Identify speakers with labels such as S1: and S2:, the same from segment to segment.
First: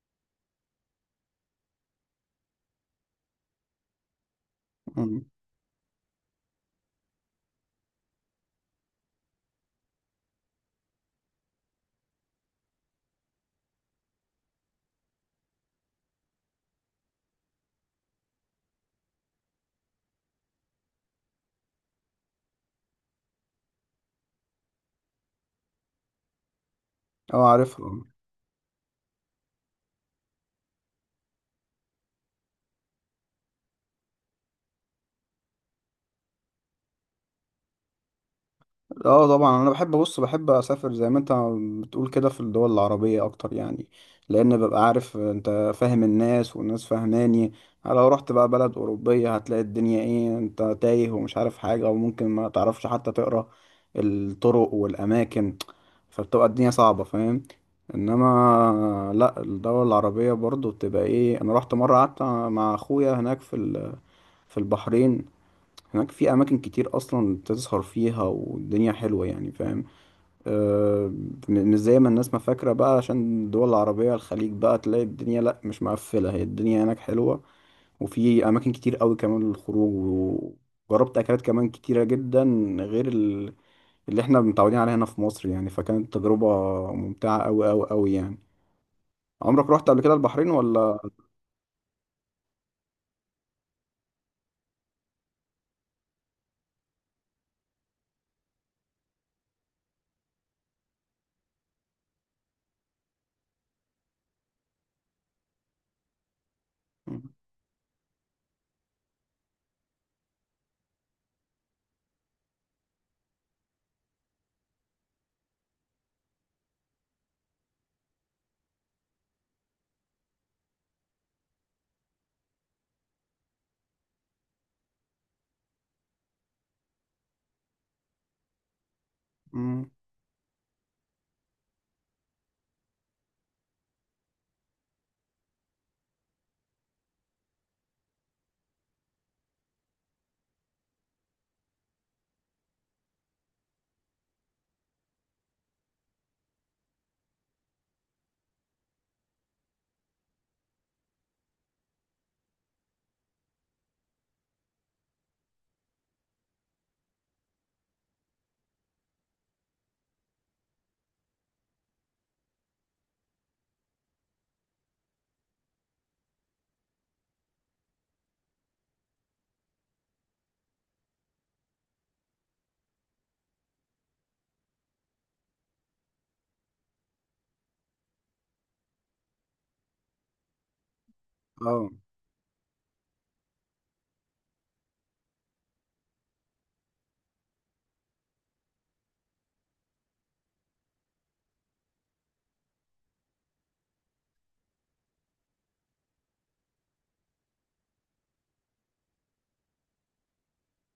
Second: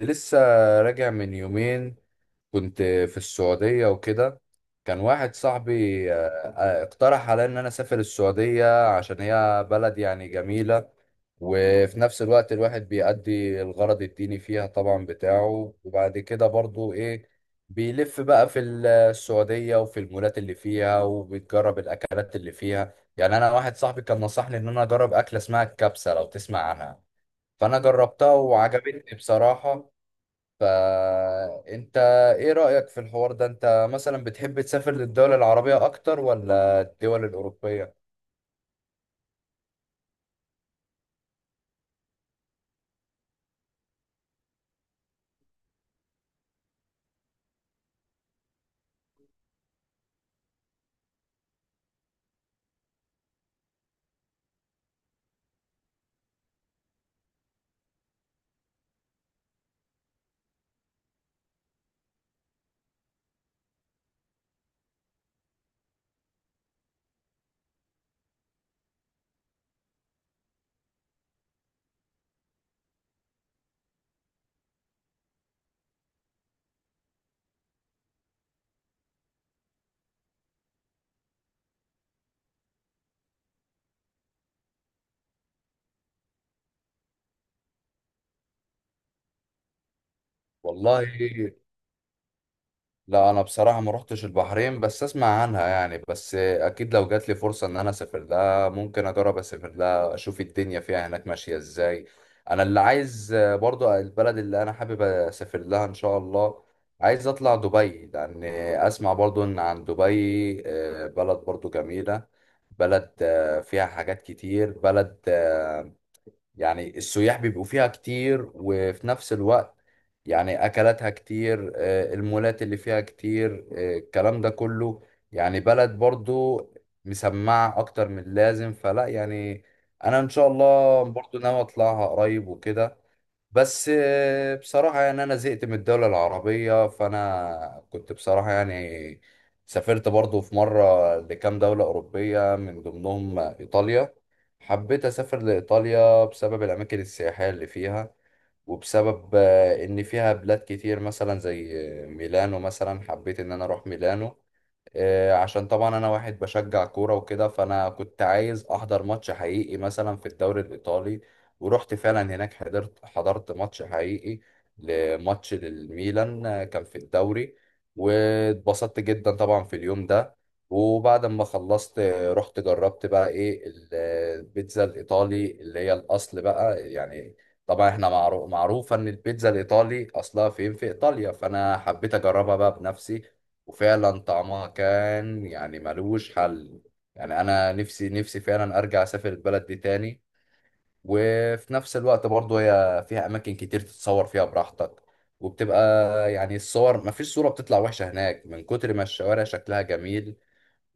S1: لسه راجع من يومين. كنت في السعودية وكده. كان
S2: مم.
S1: واحد صاحبي اقترح عليا ان انا اسافر السعودية عشان هي بلد يعني جميلة، وفي نفس الوقت الواحد بيأدي الغرض الديني فيها طبعا بتاعه، وبعد كده برضو ايه بيلف بقى في السعودية وفي المولات اللي فيها وبيجرب الأكلات اللي فيها. يعني أنا واحد صاحبي كان نصحني إن أنا أجرب أكلة اسمها الكبسة، لو تسمع عنها.
S2: اه،
S1: فأنا
S2: عارفها.
S1: جربتها وعجبتني بصراحة. فانت ايه رأيك في الحوار ده؟ انت مثلا بتحب تسافر للدول العربية اكتر ولا الدول الأوروبية؟
S2: اه طبعا، انا بحب، بص بحب اسافر زي ما انت بتقول كده في الدول العربيه اكتر يعني. لان ببقى عارف، انت فاهم، الناس والناس فاهماني. لو رحت بقى بلد اوروبيه هتلاقي الدنيا ايه، انت تايه ومش عارف حاجه، وممكن ما تعرفش حتى تقرا الطرق والاماكن، فبتبقى الدنيا صعبه، فاهم. انما لا، الدول العربيه برضو بتبقى ايه، انا رحت مره قعدت مع اخويا هناك في في البحرين. هناك في أماكن كتير أصلا بتسهر فيها والدنيا حلوة يعني، فاهم. آه، مش زي ما الناس ما فاكرة بقى. عشان الدول العربية الخليج بقى تلاقي الدنيا، لأ، مش مقفلة، هي الدنيا هناك حلوة وفي أماكن كتير أوي كمان للخروج. وجربت أكلات كمان كتيرة جدا غير اللي احنا متعودين عليها هنا في مصر يعني. فكانت تجربة ممتعة أوي أوي أوي يعني. عمرك رحت قبل كده البحرين ولا؟
S1: والله لا، انا بصراحه ما روحتش البحرين، بس اسمع عنها يعني، بس اكيد لو جات لي فرصه ان انا اسافر لها ممكن اجرب اسافر لها اشوف الدنيا فيها هناك ماشيه ازاي. انا اللي عايز برضو، البلد اللي انا حابب اسافر لها ان شاء الله، عايز اطلع دبي، لان اسمع برضو ان عن دبي بلد برضو جميله، بلد فيها حاجات كتير، بلد يعني السياح بيبقوا فيها كتير، وفي نفس الوقت يعني أكلاتها كتير، المولات اللي فيها كتير، الكلام ده كله، يعني بلد برضو مسمعة أكتر من اللازم، فلا يعني
S2: مم.
S1: أنا إن شاء الله برضو ناوي أطلعها قريب وكده. بس بصراحة يعني أنا زهقت من الدولة العربية، فأنا كنت بصراحة يعني سافرت برضو في مرة لكام دولة أوروبية، من ضمنهم إيطاليا. حبيت أسافر لإيطاليا بسبب الأماكن السياحية اللي فيها، وبسبب إن فيها بلاد كتير مثلا زي ميلانو. مثلا حبيت إن أنا أروح ميلانو عشان طبعا انا واحد بشجع كوره وكده، فانا كنت عايز احضر ماتش حقيقي مثلا في الدوري الايطالي. ورحت فعلا هناك، حضرت ماتش حقيقي، لماتش للميلان كان في الدوري. واتبسطت جدا طبعا في اليوم ده. وبعد ما خلصت رحت جربت بقى ايه البيتزا الايطالي اللي هي الاصل بقى يعني. طبعا احنا معروفه ان البيتزا الايطالي اصلها فين، في ايطاليا، فانا
S2: اه
S1: حبيت اجربها بقى بنفسي. وفعلا طعمها كان يعني ملوش حل. يعني انا نفسي فعلا ارجع اسافر البلد دي تاني. وفي نفس الوقت برضه هي فيها اماكن كتير تتصور فيها براحتك، وبتبقى يعني الصور مفيش صورة بتطلع وحشة هناك، من كتر ما الشوارع شكلها جميل.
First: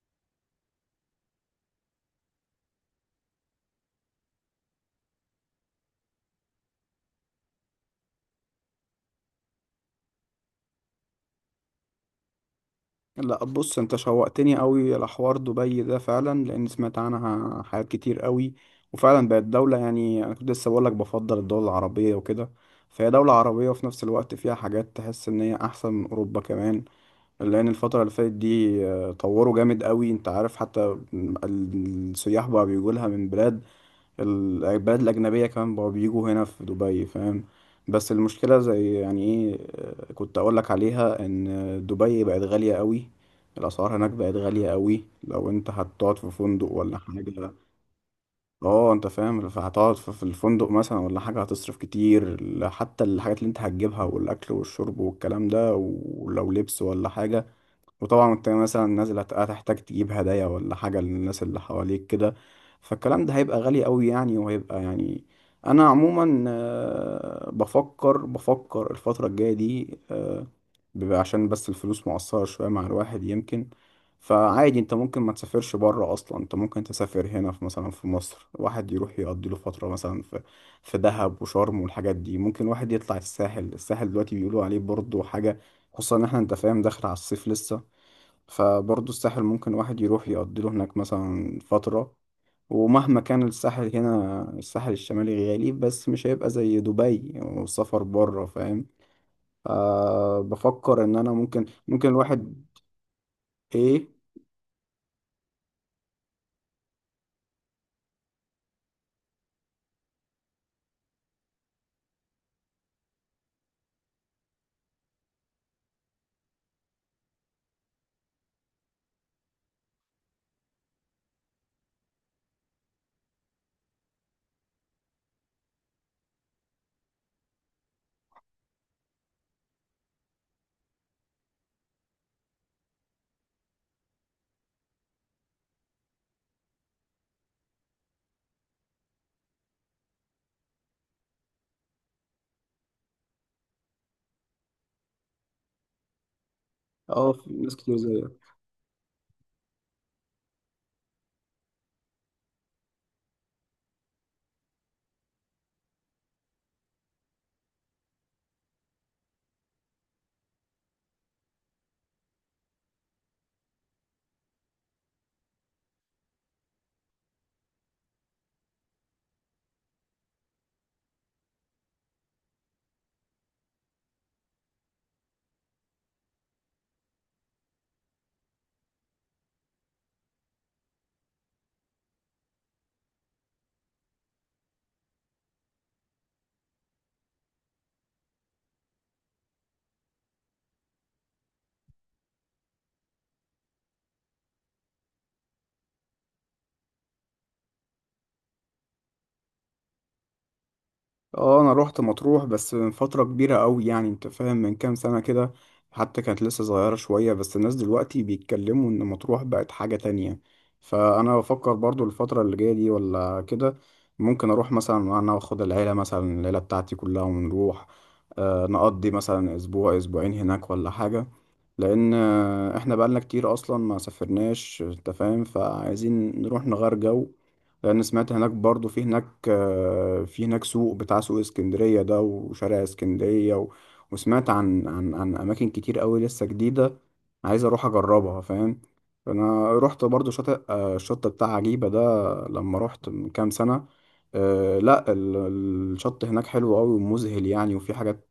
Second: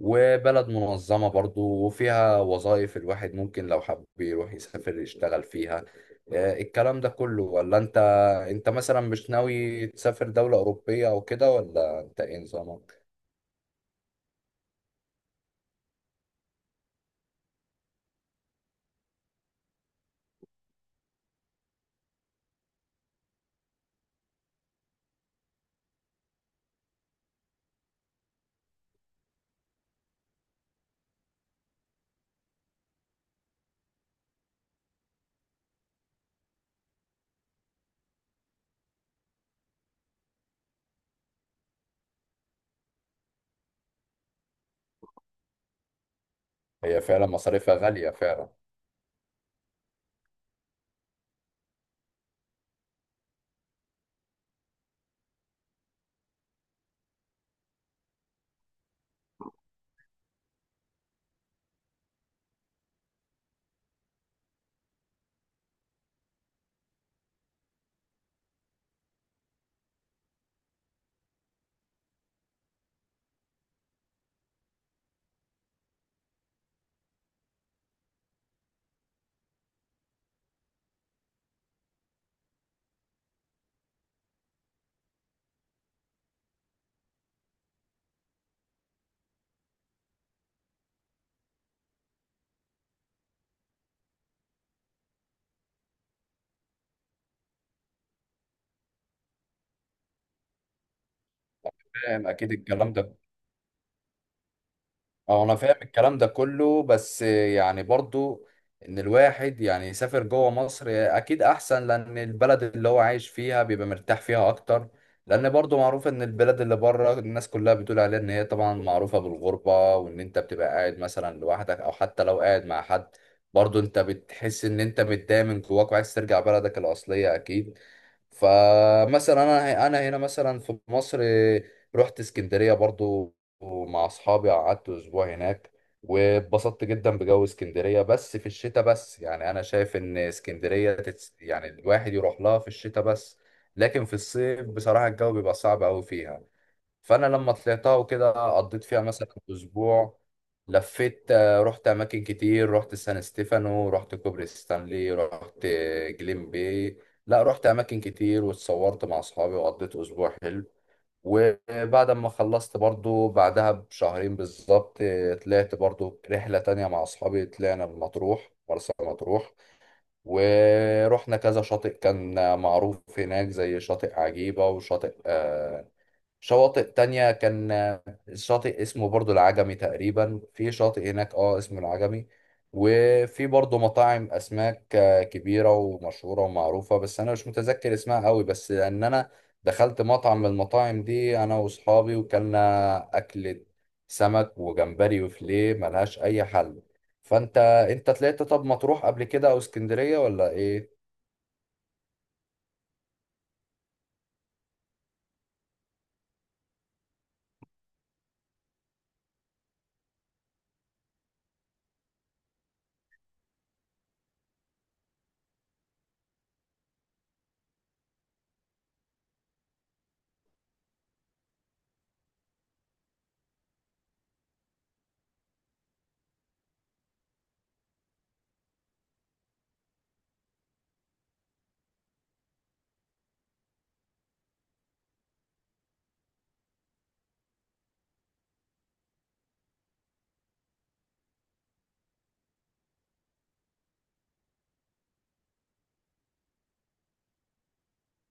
S1: وبلد منظمة برضه، وفيها وظائف الواحد ممكن لو حب يروح يسافر يشتغل فيها الكلام ده كله. ولا انت، انت مثلا مش ناوي تسافر دولة أوروبية او كده، ولا انت ايه نظامك؟
S2: لا، بص، انت شوقتني قوي لحوار دبي ده فعلا، لان سمعت عنها حاجات كتير قوي. وفعلا بقت دولة يعني، انا كنت لسه بقول لك بفضل الدول العربية وكده، فهي دولة عربية وفي نفس الوقت فيها حاجات تحس ان هي احسن من اوروبا كمان. لان الفترة اللي فاتت دي طوروا جامد قوي، انت عارف حتى السياح بقى بيجوا لها من بلاد، البلاد الأجنبية كمان بقوا بيجوا هنا في دبي، فاهم. بس المشكلة زي يعني إيه، كنت أقولك عليها إن دبي بقت غالية قوي. الأسعار هناك بقت غالية قوي، لو أنت هتقعد في فندق ولا
S1: هي فعلا
S2: حاجة.
S1: مصاريفها غالية فعلا.
S2: اه أنت فاهم، فهتقعد في الفندق مثلا ولا حاجة، هتصرف كتير. حتى الحاجات اللي أنت هتجيبها والأكل والشرب والكلام ده ولو لبس ولا حاجة. وطبعا انت مثلا نازل، هتحتاج تجيب هدايا ولا حاجة للناس اللي حواليك كده. فالكلام ده هيبقى غالي قوي يعني، وهيبقى يعني. انا عموما بفكر، بفكر الفترة الجاية دي، بيبقى عشان بس الفلوس مقصرة شوية مع الواحد يمكن. فعادي انت ممكن ما تسافرش بره اصلا، انت ممكن تسافر هنا في، مثلا في مصر، واحد يروح يقضي له فترة مثلا في في دهب وشرم والحاجات دي. ممكن واحد يطلع الساحل، الساحل دلوقتي بيقولوا عليه برضه حاجة، خصوصا ان احنا انت فاهم داخل على الصيف لسه. فبرضه الساحل ممكن واحد يروح يقضي له هناك مثلا فترة. ومهما كان الساحل هنا الساحل الشمالي غالي، بس مش هيبقى زي دبي والسفر بره، فاهم. أه، بفكر ان انا ممكن، ممكن
S1: فاهم، أكيد
S2: الواحد.
S1: الكلام ده.
S2: ايه؟
S1: أه أنا فاهم الكلام ده كله، بس يعني برضو إن الواحد يعني يسافر جوه مصر أكيد أحسن، لأن البلد اللي هو عايش فيها بيبقى مرتاح فيها أكتر. لأن برضو معروف إن البلد اللي بره الناس كلها بتقول عليها إن هي طبعا معروفة بالغربة، وإن أنت بتبقى قاعد مثلا لوحدك، أو حتى لو قاعد مع حد برضو أنت بتحس إن أنت متضايق من جواك وعايز ترجع بلدك الأصلية أكيد. فمثلا انا هنا مثلا في مصر رحت اسكندريه برضو مع اصحابي، قعدت اسبوع هناك، واتبسطت جدا بجو اسكندريه، بس في الشتاء بس. يعني انا شايف ان اسكندريه يعني الواحد يروح لها في الشتاء بس، لكن في الصيف بصراحه الجو بيبقى صعب قوي فيها. فانا
S2: اه في
S1: لما
S2: ناس كتير
S1: طلعتها
S2: زي.
S1: وكده، قضيت فيها مثلا اسبوع، لفيت رحت اماكن كتير، رحت سان ستيفانو، رحت كوبري ستانلي، رحت جليم باي. لا رحت اماكن كتير، واتصورت مع اصحابي، وقضيت اسبوع حلو. وبعد ما خلصت برضو، بعدها بشهرين بالظبط طلعت برضو رحلة تانية مع اصحابي، طلعنا مطروح، مرسى مطروح. ورحنا كذا شاطئ كان معروف هناك، زي شاطئ عجيبة، وشاطئ شواطئ تانية كان شاطئ اسمه برضو العجمي تقريبا، في شاطئ هناك اه اسمه العجمي. وفي برضو مطاعم أسماك كبيرة ومشهورة ومعروفة، بس أنا مش متذكر اسمها قوي، بس إن أنا دخلت مطعم من المطاعم دي أنا وأصحابي، وكلنا أكلة سمك وجمبري وفيليه ملهاش أي حل. فأنت، أنت طلعت طب مطروح قبل كده أو اسكندرية ولا إيه؟
S2: اه انا روحت مطروح بس من فترة كبيرة قوي يعني، انت فاهم، من كام سنة كده، حتى كانت لسه صغيرة شوية. بس الناس دلوقتي بيتكلموا ان مطروح بقت حاجة تانية، فانا بفكر برضو الفترة اللي جاية دي ولا كده ممكن اروح مثلا، انا واخد العيلة مثلا، العيلة بتاعتي كلها، ونروح آه نقضي مثلا اسبوع اسبوعين هناك ولا حاجة. لان احنا بقالنا كتير اصلا ما سافرناش، انت فاهم، فعايزين نروح نغير جو. لان سمعت هناك برضو في هناك في هناك سوق بتاع سوق اسكندرية ده وشارع اسكندرية و... وسمعت عن اماكن كتير قوي لسه جديدة، عايز اروح اجربها، فاهم. انا رحت برضو شاطئ الشط بتاع عجيبة ده لما رحت من كام سنة. آه، لا ال- الشط هناك حلو قوي ومذهل يعني، وفي حاجات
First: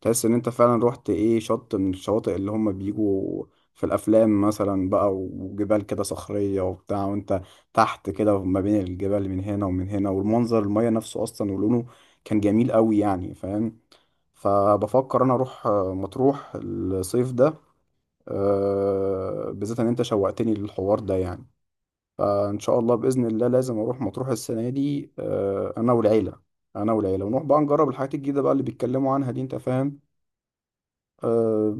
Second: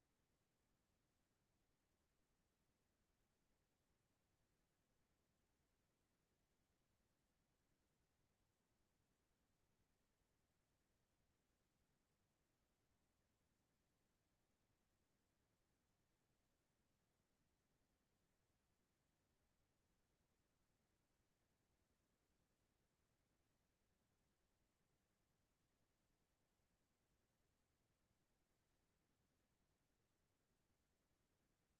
S2: تحس ان انت فعلا رحت ايه، شط من الشواطئ اللي هم بيجوا في الافلام مثلا بقى، وجبال كده صخرية وبتاع، وانت تحت كده ما بين الجبال من هنا ومن هنا، والمنظر، المية نفسه اصلا ولونه كان جميل قوي يعني، فاهم. فبفكر انا اروح مطروح الصيف ده، بالذات ان انت شوقتني للحوار ده يعني. فان شاء الله باذن الله لازم اروح مطروح السنة دي انا والعيلة، انا والعيلة، ونروح بقى نجرب الحاجات الجديدة بقى اللي بيتكلموا عنها دي، انت فاهم. أه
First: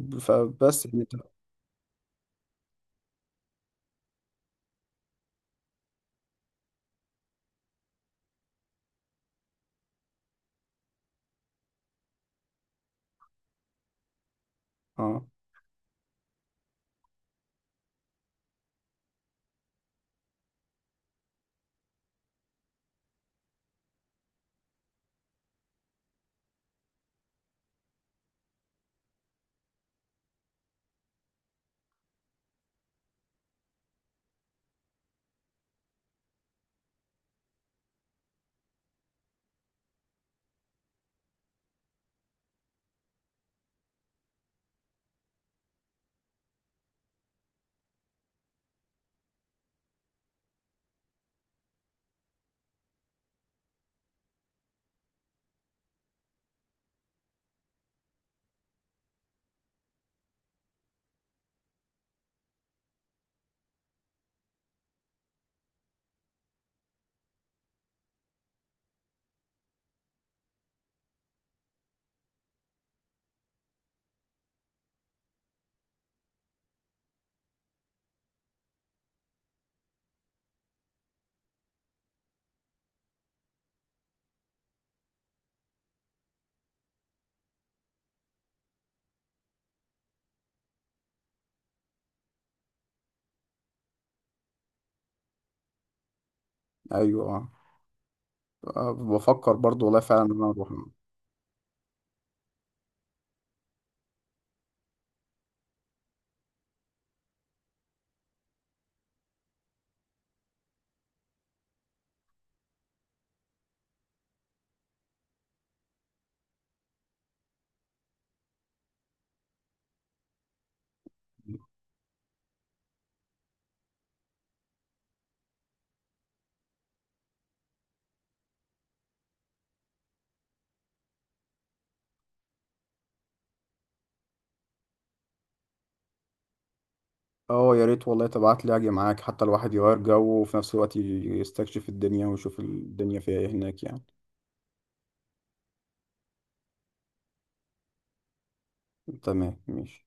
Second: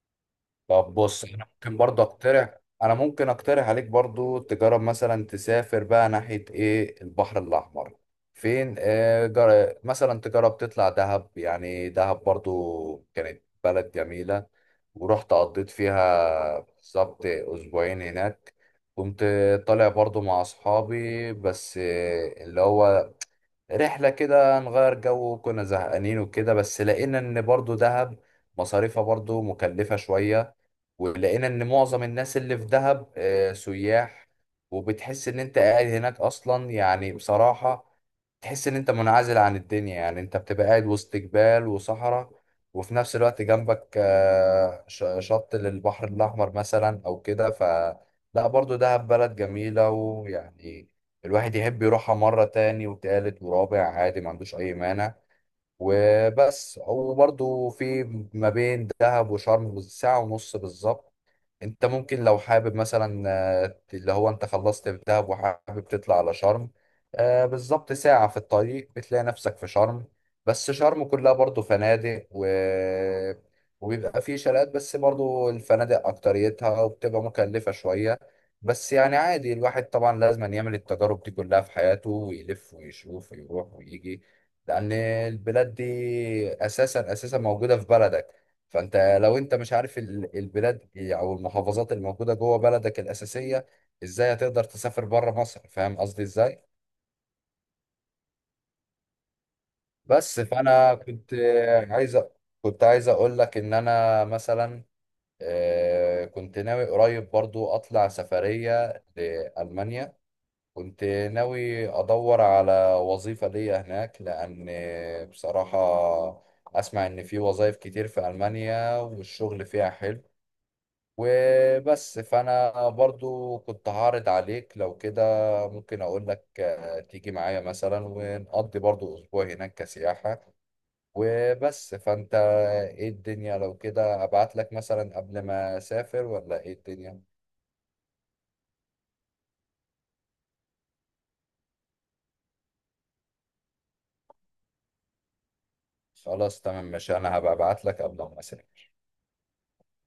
S1: طب
S2: فبس يعني
S1: بص انا ممكن برضه اقترح، انا ممكن اقترح عليك برضه تجرب مثلا تسافر بقى ناحية ايه البحر الاحمر، فين آه مثلا تجرب تطلع دهب. يعني دهب برضه كانت بلد جميلة،
S2: اه.
S1: ورحت قضيت فيها بالظبط اسبوعين هناك. كنت طالع برضه مع اصحابي، بس اللي هو رحلة كده نغير جو، كنا زهقانين وكده، بس لقينا ان برضه دهب مصاريفها برضه مكلفة شوية. ولقينا ان معظم الناس اللي في دهب سياح، وبتحس ان انت قاعد هناك اصلا يعني بصراحة، تحس ان انت منعزل عن الدنيا، يعني انت بتبقى قاعد وسط جبال وصحراء، وفي نفس الوقت جنبك شط للبحر الاحمر مثلا او كده. ف لا برضو دهب بلد جميلة، ويعني الواحد يحب يروحها مرة تاني وتالت ورابع عادي، ما عندوش اي مانع. وبس. وبرضو في ما بين دهب وشرم ساعة ونص بالظبط، انت ممكن لو حابب مثلا اللي هو انت خلصت في دهب وحابب تطلع على شرم بالظبط ساعة في الطريق بتلاقي نفسك في شرم. بس شرم كلها برضو فنادق و... وبيبقى فيه شاليهات، بس برضو الفنادق أكتريتها، وبتبقى مكلفة شوية. بس يعني عادي، الواحد طبعا لازم يعمل التجارب دي كلها في حياته، ويلف ويشوف ويروح ويجي. لأن البلاد دي أساسا موجودة في بلدك، فانت لو انت مش عارف البلاد او المحافظات اللي موجوده جوه بلدك الاساسيه، ازاي هتقدر تسافر بره مصر؟ فاهم قصدي ازاي.
S2: ايوه اه، بفكر برضو والله فعلا ان
S1: بس
S2: انا اروح.
S1: فانا كنت عايز أ- كنت عايز اقول لك ان انا مثلا كنت ناوي قريب برضو اطلع سفريه لالمانيا. كنت ناوي ادور على وظيفه ليا هناك، لان بصراحه اسمع ان في وظائف كتير في المانيا، والشغل فيها حلو. وبس. فانا برضو كنت هعرض عليك، لو كده ممكن اقول لك تيجي معايا مثلا ونقضي برضو اسبوع هناك كسياحة. وبس فانت ايه الدنيا؟ لو كده ابعت لك مثلا قبل ما اسافر، ولا ايه الدنيا؟
S2: اه يا ريت والله، تبعت لي اجي معاك، حتى الواحد يغير جو وفي نفس الوقت يستكشف الدنيا ويشوف الدنيا فيها ايه هناك يعني.
S1: خلاص تمام ماشي، انا هبقى ابعت لك قبل ما اسافر.
S2: تمام ماشي.